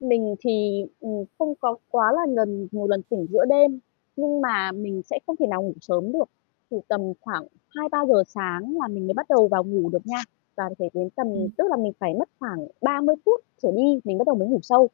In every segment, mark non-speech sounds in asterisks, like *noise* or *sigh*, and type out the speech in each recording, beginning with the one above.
Mình thì, ừm, không có quá là ngần nhiều lần tỉnh giữa đêm nhưng mà mình sẽ không thể nào ngủ sớm được, thì tầm khoảng 2:00-3:00 sáng là mình mới bắt đầu vào ngủ được nha. Và phải đến tầm Ừm. tức là mình phải mất khoảng 30 phút trở đi, mình bắt đầu mới ngủ sâu.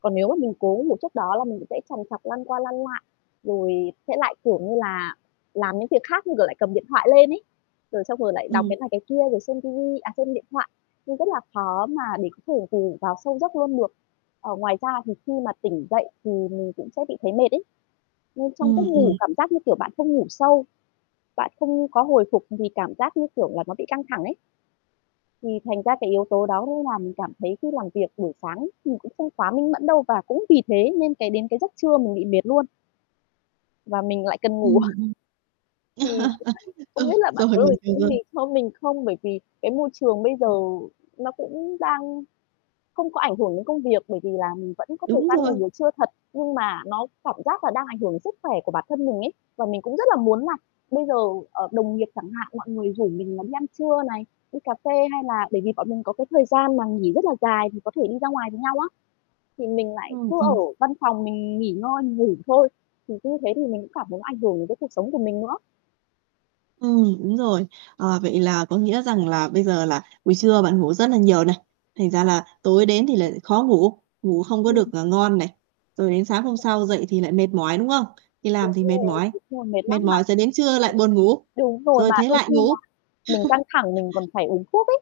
Còn nếu mà mình cố ngủ trước đó là mình cũng sẽ trằn trọc, lăn qua lăn lại, rồi sẽ lại, kiểu như là, làm những việc khác, như kiểu, lại cầm điện thoại lên ấy. Rồi xong rồi lại đọc Ừm. cái này cái kia, rồi xem ti vi à, xem điện thoại, nên rất là khó mà để có thể ngủ vào sâu giấc luôn được. Ờ, ngoài ra thì khi mà tỉnh dậy thì mình cũng sẽ bị thấy mệt ấy. Nên trong giấc Ừm, ngủ ừm. cảm giác như kiểu bạn không ngủ sâu, bạn không có hồi phục vì cảm giác, như kiểu là, nó bị căng thẳng ấy. Thì thành ra cái yếu tố đó nó làm cảm thấy khi làm việc buổi sáng thì cũng không quá minh mẫn đâu và cũng vì thế nên cái đến cái giấc trưa mình bị mệt luôn và mình lại cần ngủ. Ừm, *chuckles* ừm. Thì *laughs* không Ừ, biết là bạn rồi, có mình lời hiểu khuyên rồi. gì cho mình không? Bởi vì cái môi trường bây giờ Ừm. nó cũng đang không có ảnh hưởng đến công việc, bởi vì là mình vẫn có thời Đúng gian rồi. nghỉ buổi trưa thật. Nhưng mà nó cảm giác là đang ảnh hưởng đến sức khỏe của bản thân mình ấy, và mình cũng rất là muốn là bây giờ, ờ, đồng nghiệp chẳng hạn, mọi người rủ mình là đi ăn trưa này, đi cà phê hay là bởi vì bọn mình có cái thời gian mà nghỉ rất là dài thì có thể đi ra ngoài với nhau á, thì mình Ờ, lại cứ ở ừm. văn phòng mình nghỉ ngơi, mình ngủ thôi. Thì cứ thế thì mình cũng cảm thấy nó ảnh hưởng đến cái cuộc sống của mình nữa. Ừm, đúng rồi. À, vậy là có nghĩa rằng là bây giờ là buổi trưa bạn ngủ rất là nhiều này, thành ra là tối đến thì lại khó ngủ, ngủ không có Ừm. được, à, ngon này. Rồi đến sáng hôm sau dậy thì lại mệt mỏi, đúng không? Đi làm Đúng thì mệt rồi. mỏi, Đúng rồi, mệt mệt lắm mà mỏi rồi đến trưa lại buồn ngủ, Đúng rồi, rồi mà thế đôi lại khi ngủ. là mình căng *chuckles* thẳng mình còn phải uống thuốc ấy.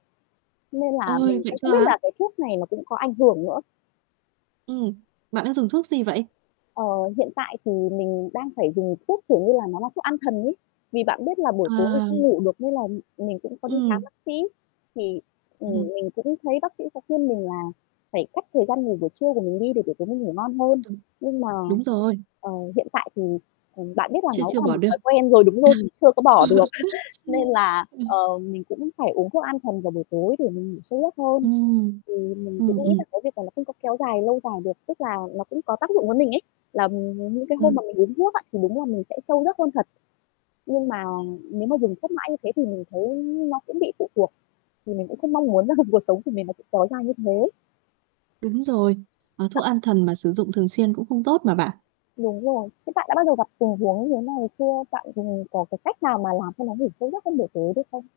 Nên là Ôi! mình Vậy cũng cơ không biết á? là cái thuốc này nó cũng có ảnh hưởng nữa. Ừm. Bạn đang dùng thuốc gì vậy? Ờ, hiện tại thì mình đang phải dùng thuốc, kiểu như là, nó là thuốc an thần ấy. Vì bạn biết là buổi tối mình À. không ngủ được nên là m mình cũng có đi khám Ừm. bác sĩ. Thì, ừm, Ừm hừm. mình cũng thấy bác sĩ có khuyên mình là phải cắt thời gian ngủ buổi trưa của mình đi để buổi tối mình ngủ ngon hơn. Đúng. Nhưng mà, Đúng rồi. ờ, hiện tại thì, ừm, bạn biết là Chưa nó chưa cũng là bỏ một được. thói quen rồi đúng rồi, mình chưa có bỏ được. *chuckles* Nên *laughs* là, Ờ. ờ, mình cũng phải uống thuốc an thần vào buổi tối để mình ngủ sâu giấc hơn. Ừm. Thì mình Ừm, cũng nghĩ ừm. là cái việc là nó không có kéo dài lâu dài được, tức là nó cũng có tác dụng với mình ấy, là những cái hôm Ừ. mà mình uống thuốc á, thì đúng là mình sẽ sâu giấc hơn thật. Nhưng mà nếu mà dùng thuốc mãi như thế thì mình thấy nó cũng bị phụ thuộc, thì mình cũng không mong muốn là cuộc sống của mình nó sẽ kéo dài như thế. Đúng rồi. À, thuốc *unintelligible* an thần mà sử dụng thường xuyên cũng không tốt mà bạn. Đúng rồi. Thế bạn đã bao giờ gặp tình huống như thế này chưa? Bạn dùng có cái cách nào mà làm cho nó ngủ sâu giấc trong buổi tối được không?